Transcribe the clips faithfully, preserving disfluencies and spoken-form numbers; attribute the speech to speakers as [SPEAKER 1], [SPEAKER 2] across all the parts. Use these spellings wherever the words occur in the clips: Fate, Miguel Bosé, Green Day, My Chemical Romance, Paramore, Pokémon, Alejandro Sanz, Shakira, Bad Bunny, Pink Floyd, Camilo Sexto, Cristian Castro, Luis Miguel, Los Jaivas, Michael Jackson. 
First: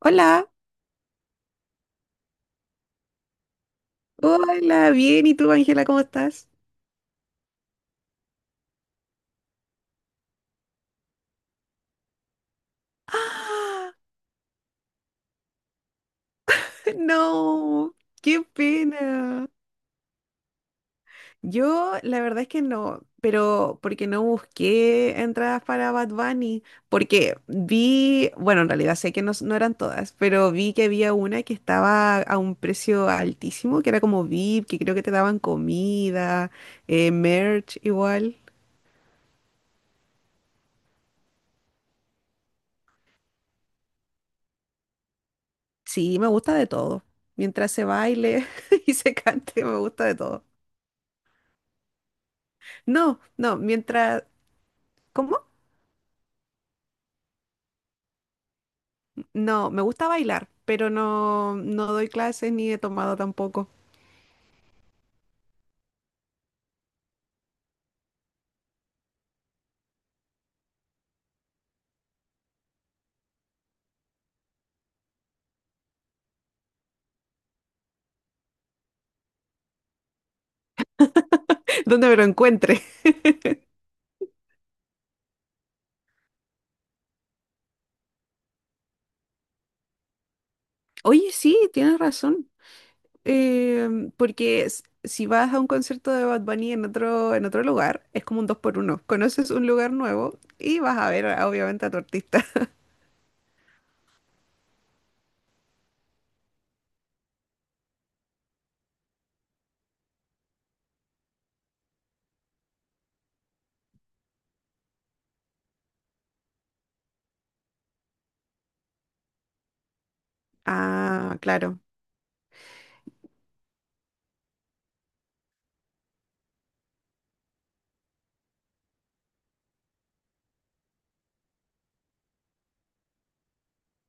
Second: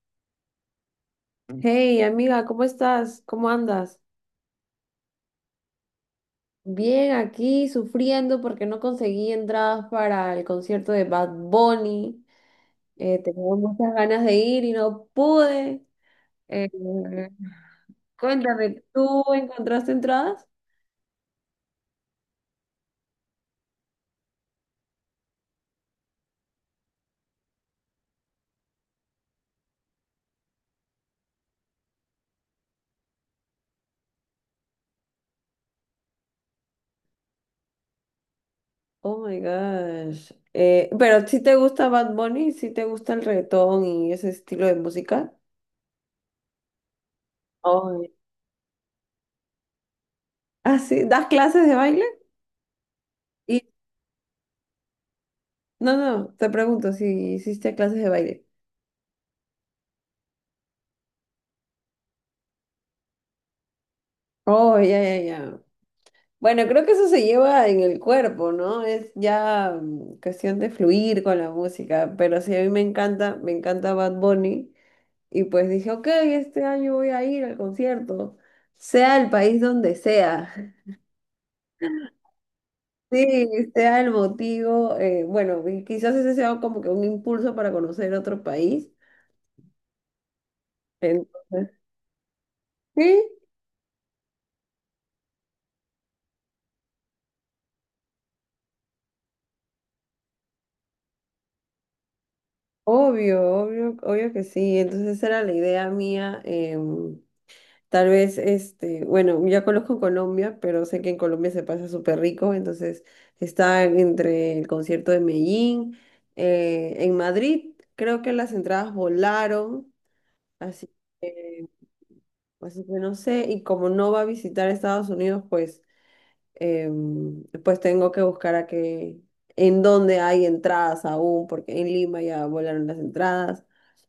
[SPEAKER 1] Hola,
[SPEAKER 2] Hey, amiga, ¿cómo estás? ¿Cómo andas?
[SPEAKER 1] hola, bien, ¿y tú, Ángela, cómo estás?
[SPEAKER 2] Bien, aquí sufriendo porque no conseguí entradas para el concierto de Bad Bunny. Eh, tenía
[SPEAKER 1] ¡Ah!
[SPEAKER 2] muchas ganas de ir y no pude. Eh,
[SPEAKER 1] No, qué
[SPEAKER 2] Cuéntame, ¿tú
[SPEAKER 1] pena.
[SPEAKER 2] encontraste entradas?
[SPEAKER 1] Yo, la verdad es que no, pero porque no busqué entradas para Bad Bunny, porque vi, bueno, en realidad sé que no, s- no eran todas, pero vi que había una que estaba a un precio altísimo, que era como V I P, que creo que te daban comida, eh, merch igual.
[SPEAKER 2] Oh my gosh. Eh, ¿pero si te gusta Bad Bunny? ¿Si te gusta el reggaetón y ese estilo de música?
[SPEAKER 1] Sí, me gusta de todo. Mientras se
[SPEAKER 2] Ay.
[SPEAKER 1] baile y se cante, me gusta de todo.
[SPEAKER 2] Ah, sí, ¿das clases de baile?
[SPEAKER 1] No, no,
[SPEAKER 2] Y
[SPEAKER 1] mientras... ¿Cómo?
[SPEAKER 2] no, no, te pregunto si hiciste clases de baile.
[SPEAKER 1] No, me gusta bailar, pero no, no doy clases ni he tomado tampoco.
[SPEAKER 2] Oh, ya, ya, ya. Bueno, creo que eso se lleva en el cuerpo, ¿no? Es ya mm, cuestión de fluir con la música, pero sí, a mí me encanta, me encanta Bad Bunny y pues dije, ok, este año voy a ir al concierto, sea el país donde sea,
[SPEAKER 1] ¿Dónde me lo encuentre?
[SPEAKER 2] sí, sea el motivo, eh, bueno, y quizás ese sea como que un impulso para conocer otro país,
[SPEAKER 1] Oye,
[SPEAKER 2] entonces,
[SPEAKER 1] sí, tienes razón.
[SPEAKER 2] sí,
[SPEAKER 1] Em, porque s- si vas a un concierto de Bad Bunny en otro, en otro lugar, es como un dos por uno. Conoces un lugar nuevo y vas a ver, obviamente, a tu artista.
[SPEAKER 2] obvio, obvio, obvio que sí. Entonces esa era la idea mía. Eh, Tal vez, este, bueno, ya conozco Colombia, pero sé que en Colombia se pasa súper rico, entonces está entre el concierto de Medellín, eh, en Madrid creo que las entradas volaron, así
[SPEAKER 1] Ah,
[SPEAKER 2] que,
[SPEAKER 1] claro.
[SPEAKER 2] así que no sé, y como no va a visitar Estados Unidos, pues, em, pues tengo que buscar a que, en dónde hay entradas aún, porque en Lima ya volaron las entradas.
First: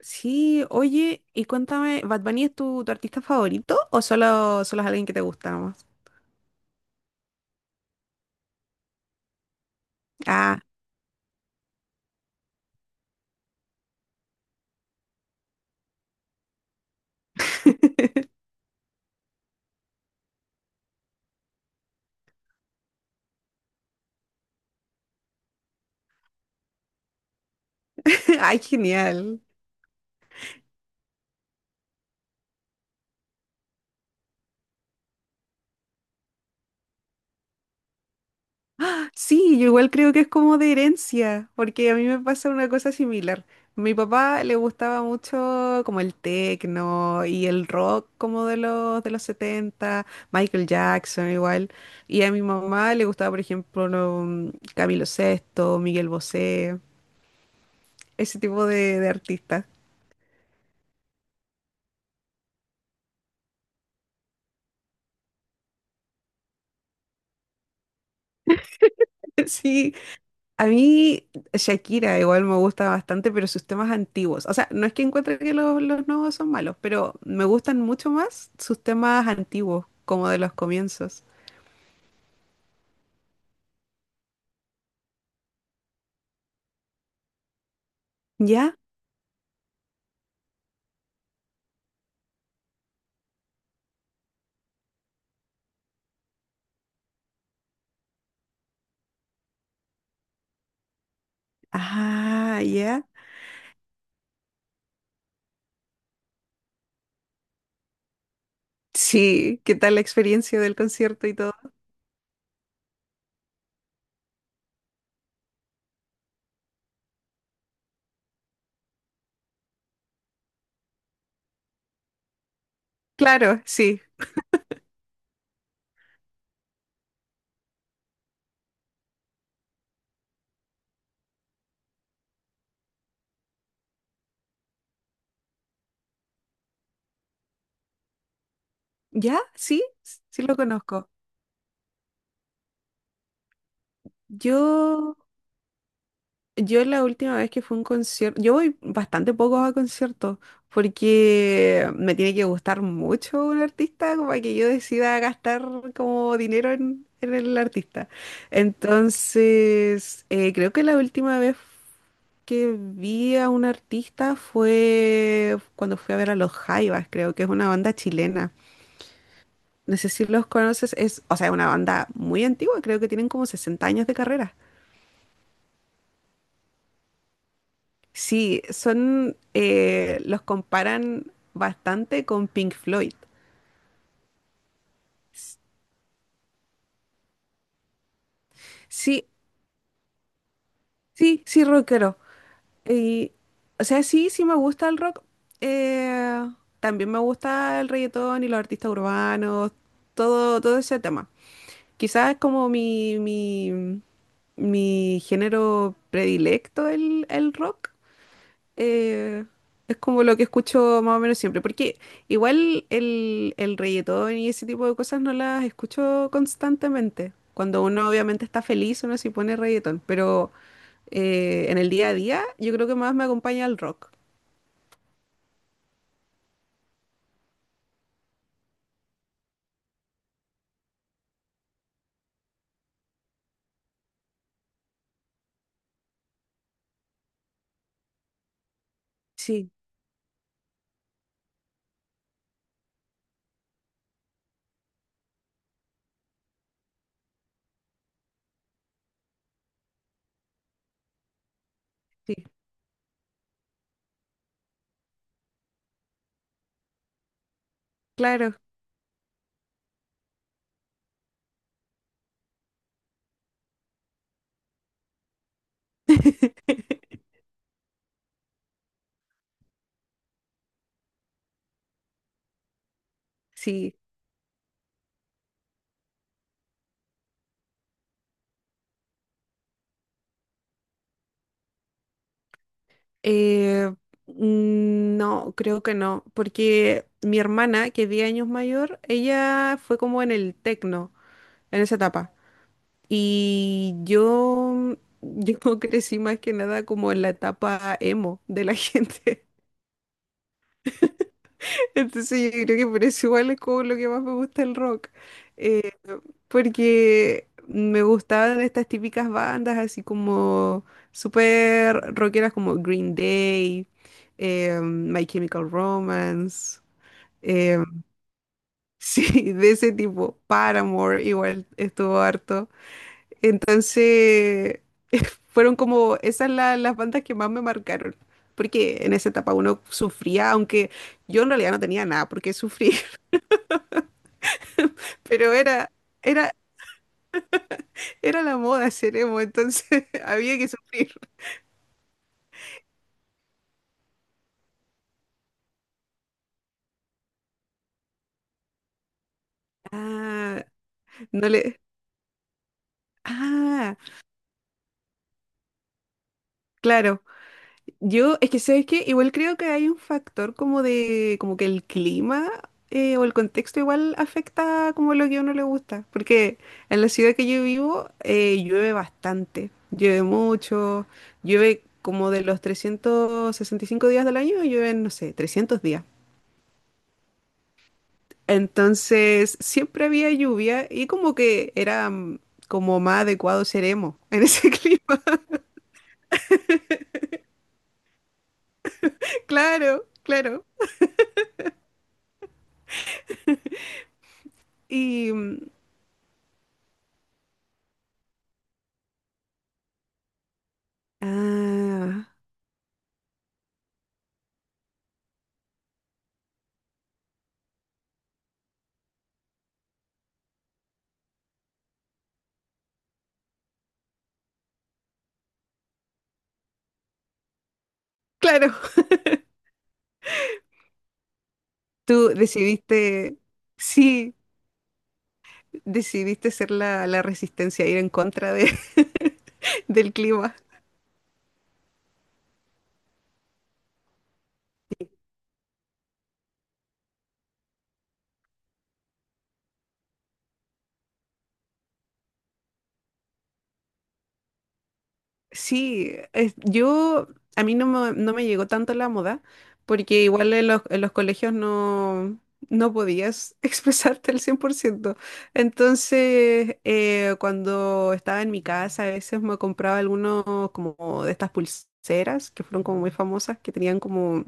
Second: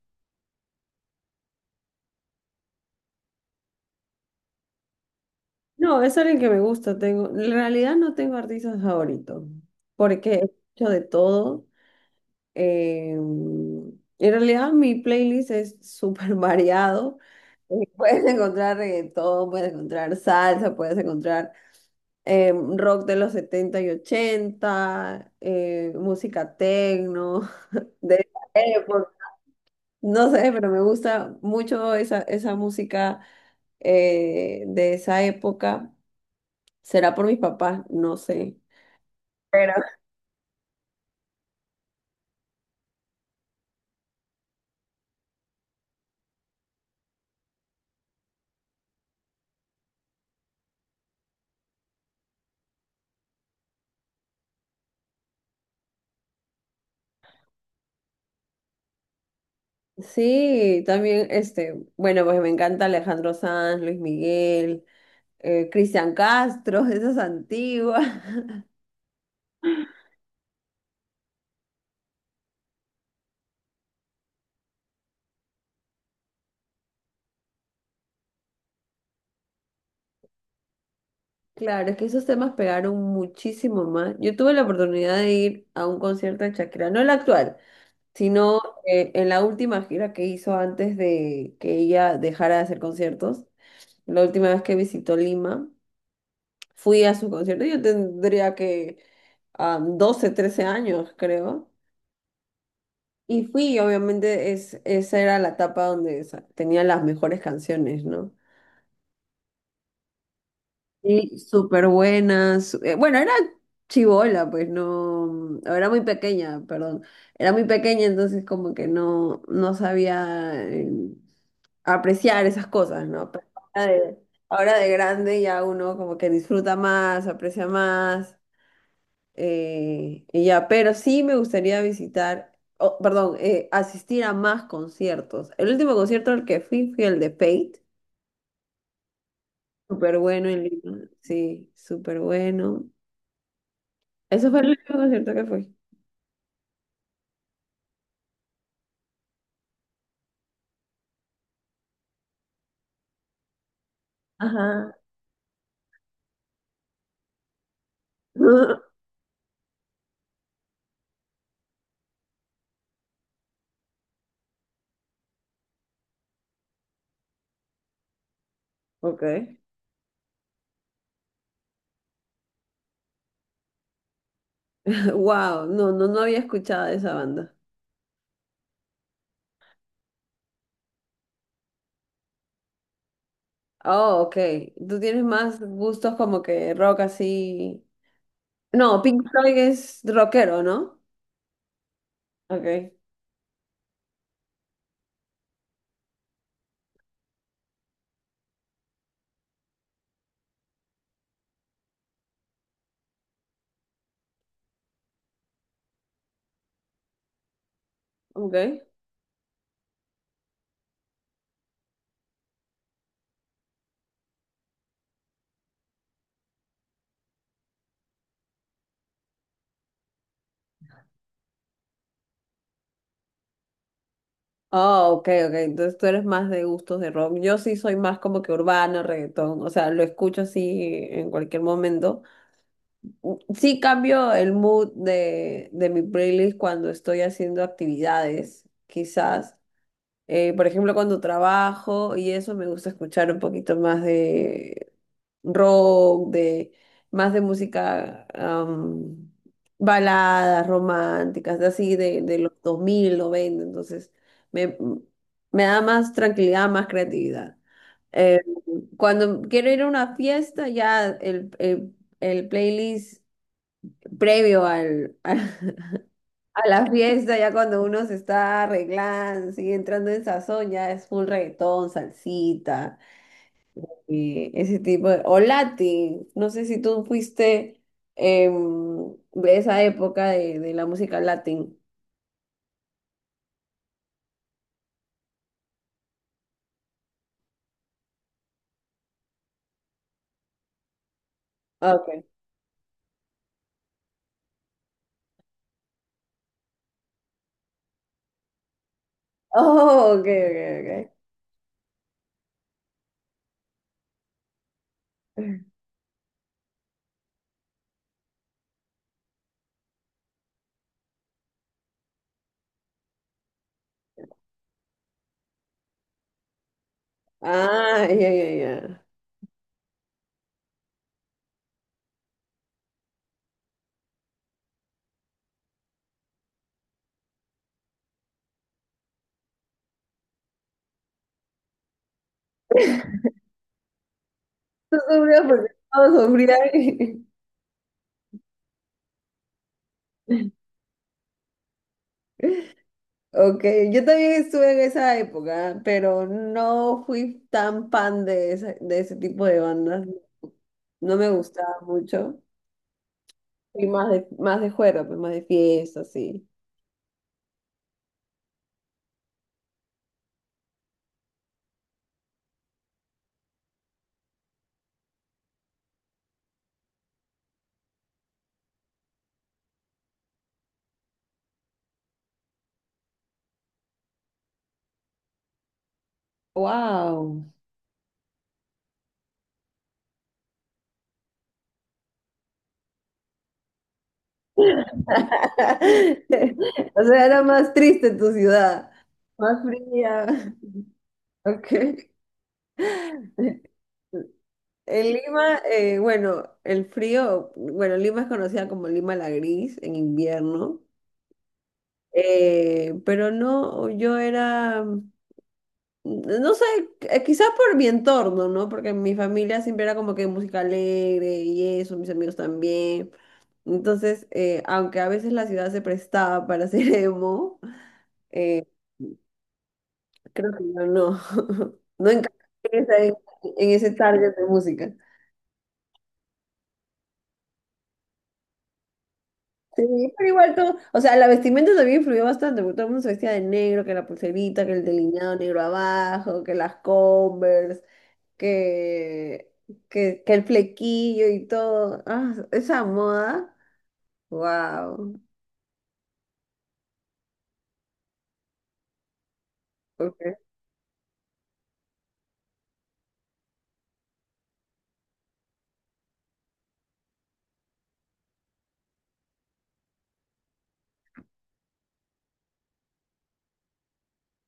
[SPEAKER 1] Sí, oye, y cuéntame, ¿Bad Bunny es tu, tu artista favorito o solo, solo es alguien que te gusta nomás?
[SPEAKER 2] No, es alguien que me gusta. Tengo, en realidad no tengo artistas favoritos, porque
[SPEAKER 1] Ah,
[SPEAKER 2] escucho de todo. Eh, en realidad mi playlist es súper variado. Eh, Puedes encontrar reggaetón, puedes encontrar salsa, puedes encontrar eh, rock de los setenta y ochenta, eh, música techno de
[SPEAKER 1] ay,
[SPEAKER 2] esa época.
[SPEAKER 1] genial.
[SPEAKER 2] No sé, pero me gusta mucho esa, esa música eh, de esa época. ¿Será por mis papás? No sé.
[SPEAKER 1] Sí, yo
[SPEAKER 2] Pero
[SPEAKER 1] igual creo que es como de herencia, porque a mí me pasa una cosa similar. Mi papá le gustaba mucho como el techno y el rock como de los de los setenta, Michael Jackson igual, y a mi mamá le gustaba, por ejemplo, lo, mm, Camilo Sexto, Miguel Bosé, ese tipo de, de artistas.
[SPEAKER 2] sí, también, este, bueno, pues me encanta Alejandro Sanz, Luis Miguel, eh, Cristian Castro, esas antiguas.
[SPEAKER 1] Sí, a mí Shakira igual me gusta bastante, pero sus temas antiguos. O sea, no es que encuentre que los, los nuevos son malos, pero me gustan mucho más sus temas antiguos, como de los comienzos.
[SPEAKER 2] Claro, es que esos temas pegaron muchísimo más. Yo tuve la oportunidad de ir a un concierto de Shakira, no el actual, sino
[SPEAKER 1] ¿Ya?
[SPEAKER 2] eh, en la última gira que hizo antes de que ella dejara de hacer conciertos. La última vez que visitó Lima, fui a su concierto. Yo tendría que ah, doce, trece años, creo.
[SPEAKER 1] Ah, ya.
[SPEAKER 2] Y fui, obviamente, es, esa era la etapa donde sa- tenía las mejores canciones, ¿no?
[SPEAKER 1] Sí, ¿qué tal la experiencia del concierto y
[SPEAKER 2] Y
[SPEAKER 1] todo?
[SPEAKER 2] súper buenas. Eh, Bueno, era chibola, pues no, era muy pequeña, perdón. Era muy pequeña, entonces como que no, no sabía eh, apreciar esas cosas, ¿no? Pero
[SPEAKER 1] Claro,
[SPEAKER 2] ahora
[SPEAKER 1] sí.
[SPEAKER 2] de, ahora de grande ya uno como que disfruta más, aprecia más. Eh, y ya, pero sí me gustaría visitar, oh, perdón, eh, asistir a más conciertos. El último concierto al que fui fue el de Fate.
[SPEAKER 1] ¿Ya? Sí,
[SPEAKER 2] Súper
[SPEAKER 1] sí
[SPEAKER 2] bueno
[SPEAKER 1] lo
[SPEAKER 2] en Lima.
[SPEAKER 1] conozco.
[SPEAKER 2] Sí, súper bueno. Eso fue el último
[SPEAKER 1] Yo
[SPEAKER 2] concierto que fui.
[SPEAKER 1] Yo la última vez que fue un concierto, yo voy bastante poco a conciertos porque me tiene que gustar mucho un artista como para que yo
[SPEAKER 2] Ajá.
[SPEAKER 1] decida gastar como dinero en, en el artista. Entonces, eh, creo que la última vez que vi a un artista fue cuando fui a ver a Los Jaivas, creo que es una banda chilena.
[SPEAKER 2] Ok.
[SPEAKER 1] No sé si los conoces, es, o sea, es una banda muy antigua, creo que tienen como sesenta años de carrera.
[SPEAKER 2] Wow, no, no, no había escuchado de esa banda.
[SPEAKER 1] Sí, son, eh, los comparan bastante con Pink Floyd.
[SPEAKER 2] Oh, ok. Tú tienes más gustos como que rock así. No, Pink
[SPEAKER 1] Sí,
[SPEAKER 2] Floyd es rockero, ¿no?
[SPEAKER 1] sí, sí, rockero.
[SPEAKER 2] Ok,
[SPEAKER 1] Y, o sea, sí, sí me gusta el rock. Eh, también me gusta el reggaetón y los artistas urbanos, todo, todo ese tema. Quizás es como mi, mi, mi género predilecto el, el rock,
[SPEAKER 2] ok.
[SPEAKER 1] eh, es como lo que escucho más o menos siempre, porque igual el, el reggaetón y ese tipo de cosas no las escucho constantemente. Cuando uno obviamente está feliz, uno sí pone reggaetón, pero eh, en el día a día yo creo que más me acompaña el rock.
[SPEAKER 2] Ah, ok, ok. Entonces tú eres más de gustos de rock. Yo sí soy más como que urbano, reggaetón. O sea, lo escucho así en cualquier momento. Sí cambio el mood de, de mi playlist cuando estoy haciendo actividades, quizás.
[SPEAKER 1] Sí,
[SPEAKER 2] Eh, por ejemplo, cuando trabajo y eso me gusta escuchar un poquito más rock, de más de música am, baladas románticas, de así de,
[SPEAKER 1] sí,
[SPEAKER 2] de los dos mil noventa, entonces me, me da más tranquilidad, más creatividad. Eh,
[SPEAKER 1] claro.
[SPEAKER 2] cuando quiero ir a una fiesta, ya el, el- el playlist previo al, a la fiesta, ya cuando uno se está arreglando, sigue entrando en sazón, ya es full reggaetón, salsita,
[SPEAKER 1] Sí.
[SPEAKER 2] eh, ese tipo de... O Latin, no sé si tú fuiste em, de esa época de, de la música Latin.
[SPEAKER 1] Eh, mm, no, creo que no, porque mi hermana, que es diez años mayor, ella fue como en el tecno, en
[SPEAKER 2] Ah,
[SPEAKER 1] esa
[SPEAKER 2] ok.
[SPEAKER 1] etapa. Y yo, yo crecí más que nada como en la etapa emo de la gente.
[SPEAKER 2] Oh, ok, ok,
[SPEAKER 1] Entonces yo creo que por eso igual es como lo que más me gusta el rock.
[SPEAKER 2] ok.
[SPEAKER 1] Eh, porque me gustaban estas típicas bandas así como súper rockeras como Green Day, eh, My Chemical Romance. eh,
[SPEAKER 2] Ah, ya, ya, ya.
[SPEAKER 1] sí, de ese tipo. Paramore igual estuvo harto. Entonces, fueron como esas la- las bandas que más me marcaron. Porque en esa etapa uno sufría, aunque yo en realidad no tenía nada por qué sufrir,
[SPEAKER 2] Tú sufrías
[SPEAKER 1] pero
[SPEAKER 2] porque
[SPEAKER 1] era,
[SPEAKER 2] todos
[SPEAKER 1] era,
[SPEAKER 2] sufrían.
[SPEAKER 1] era la moda ser emo, entonces había que sufrir.
[SPEAKER 2] Ok, yo también estuve en esa época, pero no fui tan fan de, ese de ese tipo de bandas.
[SPEAKER 1] Ah,
[SPEAKER 2] No me
[SPEAKER 1] no le.
[SPEAKER 2] gustaba mucho. Fui
[SPEAKER 1] Ah,
[SPEAKER 2] más de, más de juerga, pues, más de fiesta, sí.
[SPEAKER 1] claro. Yo, es que sabes que igual creo que hay un factor como de, como que el clima eh, o el contexto igual afecta como lo que a uno le gusta, porque en la ciudad que yo vivo eh, llueve bastante, llueve mucho, llueve como de los trescientos sesenta y cinco días del año, llueven, no sé, trescientos días.
[SPEAKER 2] Wow.
[SPEAKER 1] Entonces siempre había lluvia y como que era mm, como más adecuado ser emo en ese clima.
[SPEAKER 2] O sea, era más triste tu ciudad, más
[SPEAKER 1] Claro,
[SPEAKER 2] fría.
[SPEAKER 1] claro.
[SPEAKER 2] Ok. En
[SPEAKER 1] Y...
[SPEAKER 2] Lima,
[SPEAKER 1] mm,
[SPEAKER 2] eh, bueno, el frío, bueno, Lima es conocida como Lima la Gris en invierno,
[SPEAKER 1] ah,
[SPEAKER 2] eh, pero no, yo era, mm, no sé, eh, quizás por mi entorno, ¿no? Porque mi familia siempre era como que música alegre y eso, mis amigos también. Entonces, eh, aunque a veces la ciudad se prestaba para hacer emo, eh,
[SPEAKER 1] claro.
[SPEAKER 2] creo que yo no. No
[SPEAKER 1] Tú
[SPEAKER 2] encajo en, esa-
[SPEAKER 1] decidiste,
[SPEAKER 2] en ese target
[SPEAKER 1] sí,
[SPEAKER 2] de música.
[SPEAKER 1] decidiste ser la, la resistencia, ir en contra de-
[SPEAKER 2] Sí,
[SPEAKER 1] del
[SPEAKER 2] pero
[SPEAKER 1] clima.
[SPEAKER 2] igual todo, o sea, la vestimenta también influyó bastante, porque todo el mundo se vestía de negro, que la pulserita, que el delineado negro abajo, que las Converse, que, que, que el flequillo y todo. Ah, esa moda, wow.
[SPEAKER 1] Sí, es- yo, a mí no me, no me llegó tanto la moda, porque igual en los, en los colegios no, no podías expresarte al cien por ciento. Entonces, eh, cuando estaba en mi casa, a veces me compraba algunos como de estas pulseras, que fueron como muy famosas, que tenían como,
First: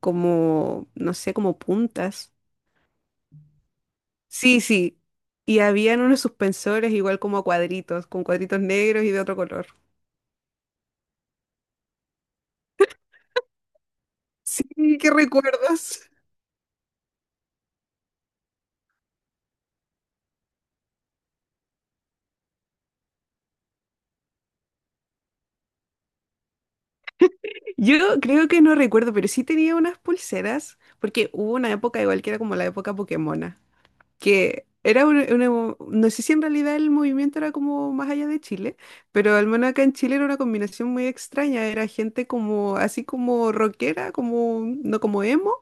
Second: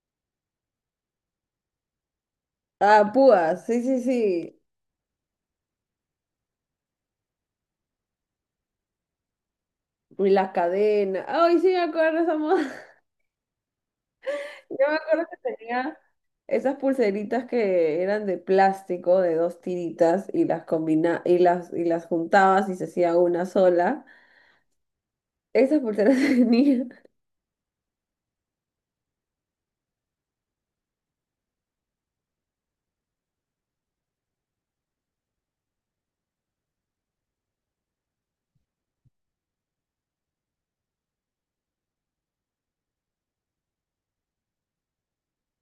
[SPEAKER 1] como, no sé, como puntas.
[SPEAKER 2] Ah, púas, sí, sí, sí.
[SPEAKER 1] Sí, sí. Y habían unos suspensores igual como a cuadritos, con cuadritos negros y de otro color.
[SPEAKER 2] Y las cadenas. Ay, sí me acuerdo de esa moda.
[SPEAKER 1] Sí,
[SPEAKER 2] Yo me
[SPEAKER 1] qué
[SPEAKER 2] acuerdo que tenía.
[SPEAKER 1] recuerdos.
[SPEAKER 2] Esas pulseritas que eran de plástico, de dos tiritas, y las combina y las, y las juntabas y se hacía una sola. Esas pulseras venían
[SPEAKER 1] Yo creo que no recuerdo, pero sí tenía unas pulseras, porque hubo una época igual que era como la época Pokémona, que era un- una, no sé si en realidad el movimiento era como más allá de Chile, pero al menos acá en Chile era una combinación muy extraña, era gente como, así como rockera, como, no como emo,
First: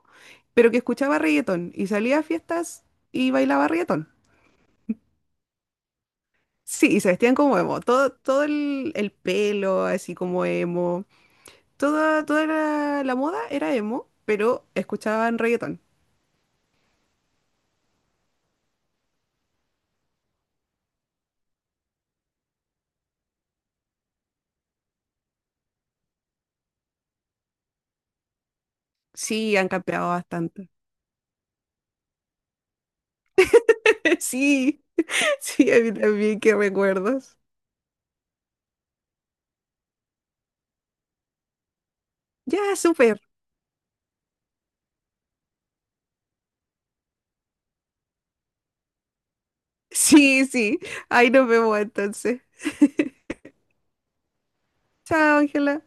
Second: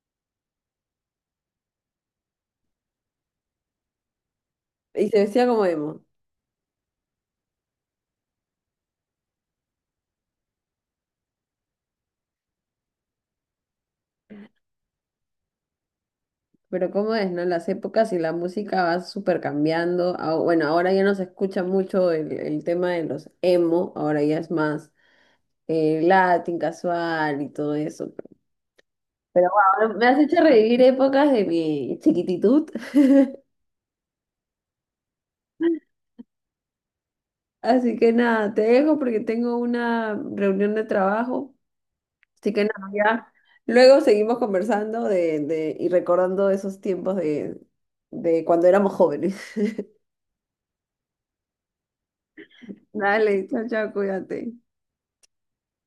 [SPEAKER 1] pero que escuchaba reggaetón y salía a fiestas y bailaba reggaetón.
[SPEAKER 2] y se decía como emo.
[SPEAKER 1] Sí, y se vestían como emo. Todo, todo el, el pelo, así como emo. Toda, toda la, la moda era emo, pero escuchaban reggaetón.
[SPEAKER 2] Pero cómo es, ¿no? Las épocas y la música va súper cambiando. Ah, bueno, ahora ya no se escucha mucho el, el tema de los emo, ahora ya es más eh, Latin, casual y todo eso. Pero
[SPEAKER 1] Sí, han
[SPEAKER 2] wow, me
[SPEAKER 1] cambiado
[SPEAKER 2] has hecho
[SPEAKER 1] bastante.
[SPEAKER 2] revivir épocas de mi chiquititud.
[SPEAKER 1] Sí, sí, a mí también, qué recuerdos.
[SPEAKER 2] Así que nada, te dejo porque tengo una reunión de trabajo. Así que
[SPEAKER 1] Ya,
[SPEAKER 2] nada,
[SPEAKER 1] súper.
[SPEAKER 2] ya. Luego seguimos conversando de, de, y recordando esos tiempos de, de cuando éramos jóvenes.
[SPEAKER 1] Sí, sí. Ahí nos vemos entonces.
[SPEAKER 2] Dale, chao, chao, cuídate.
[SPEAKER 1] Chao, Ángela.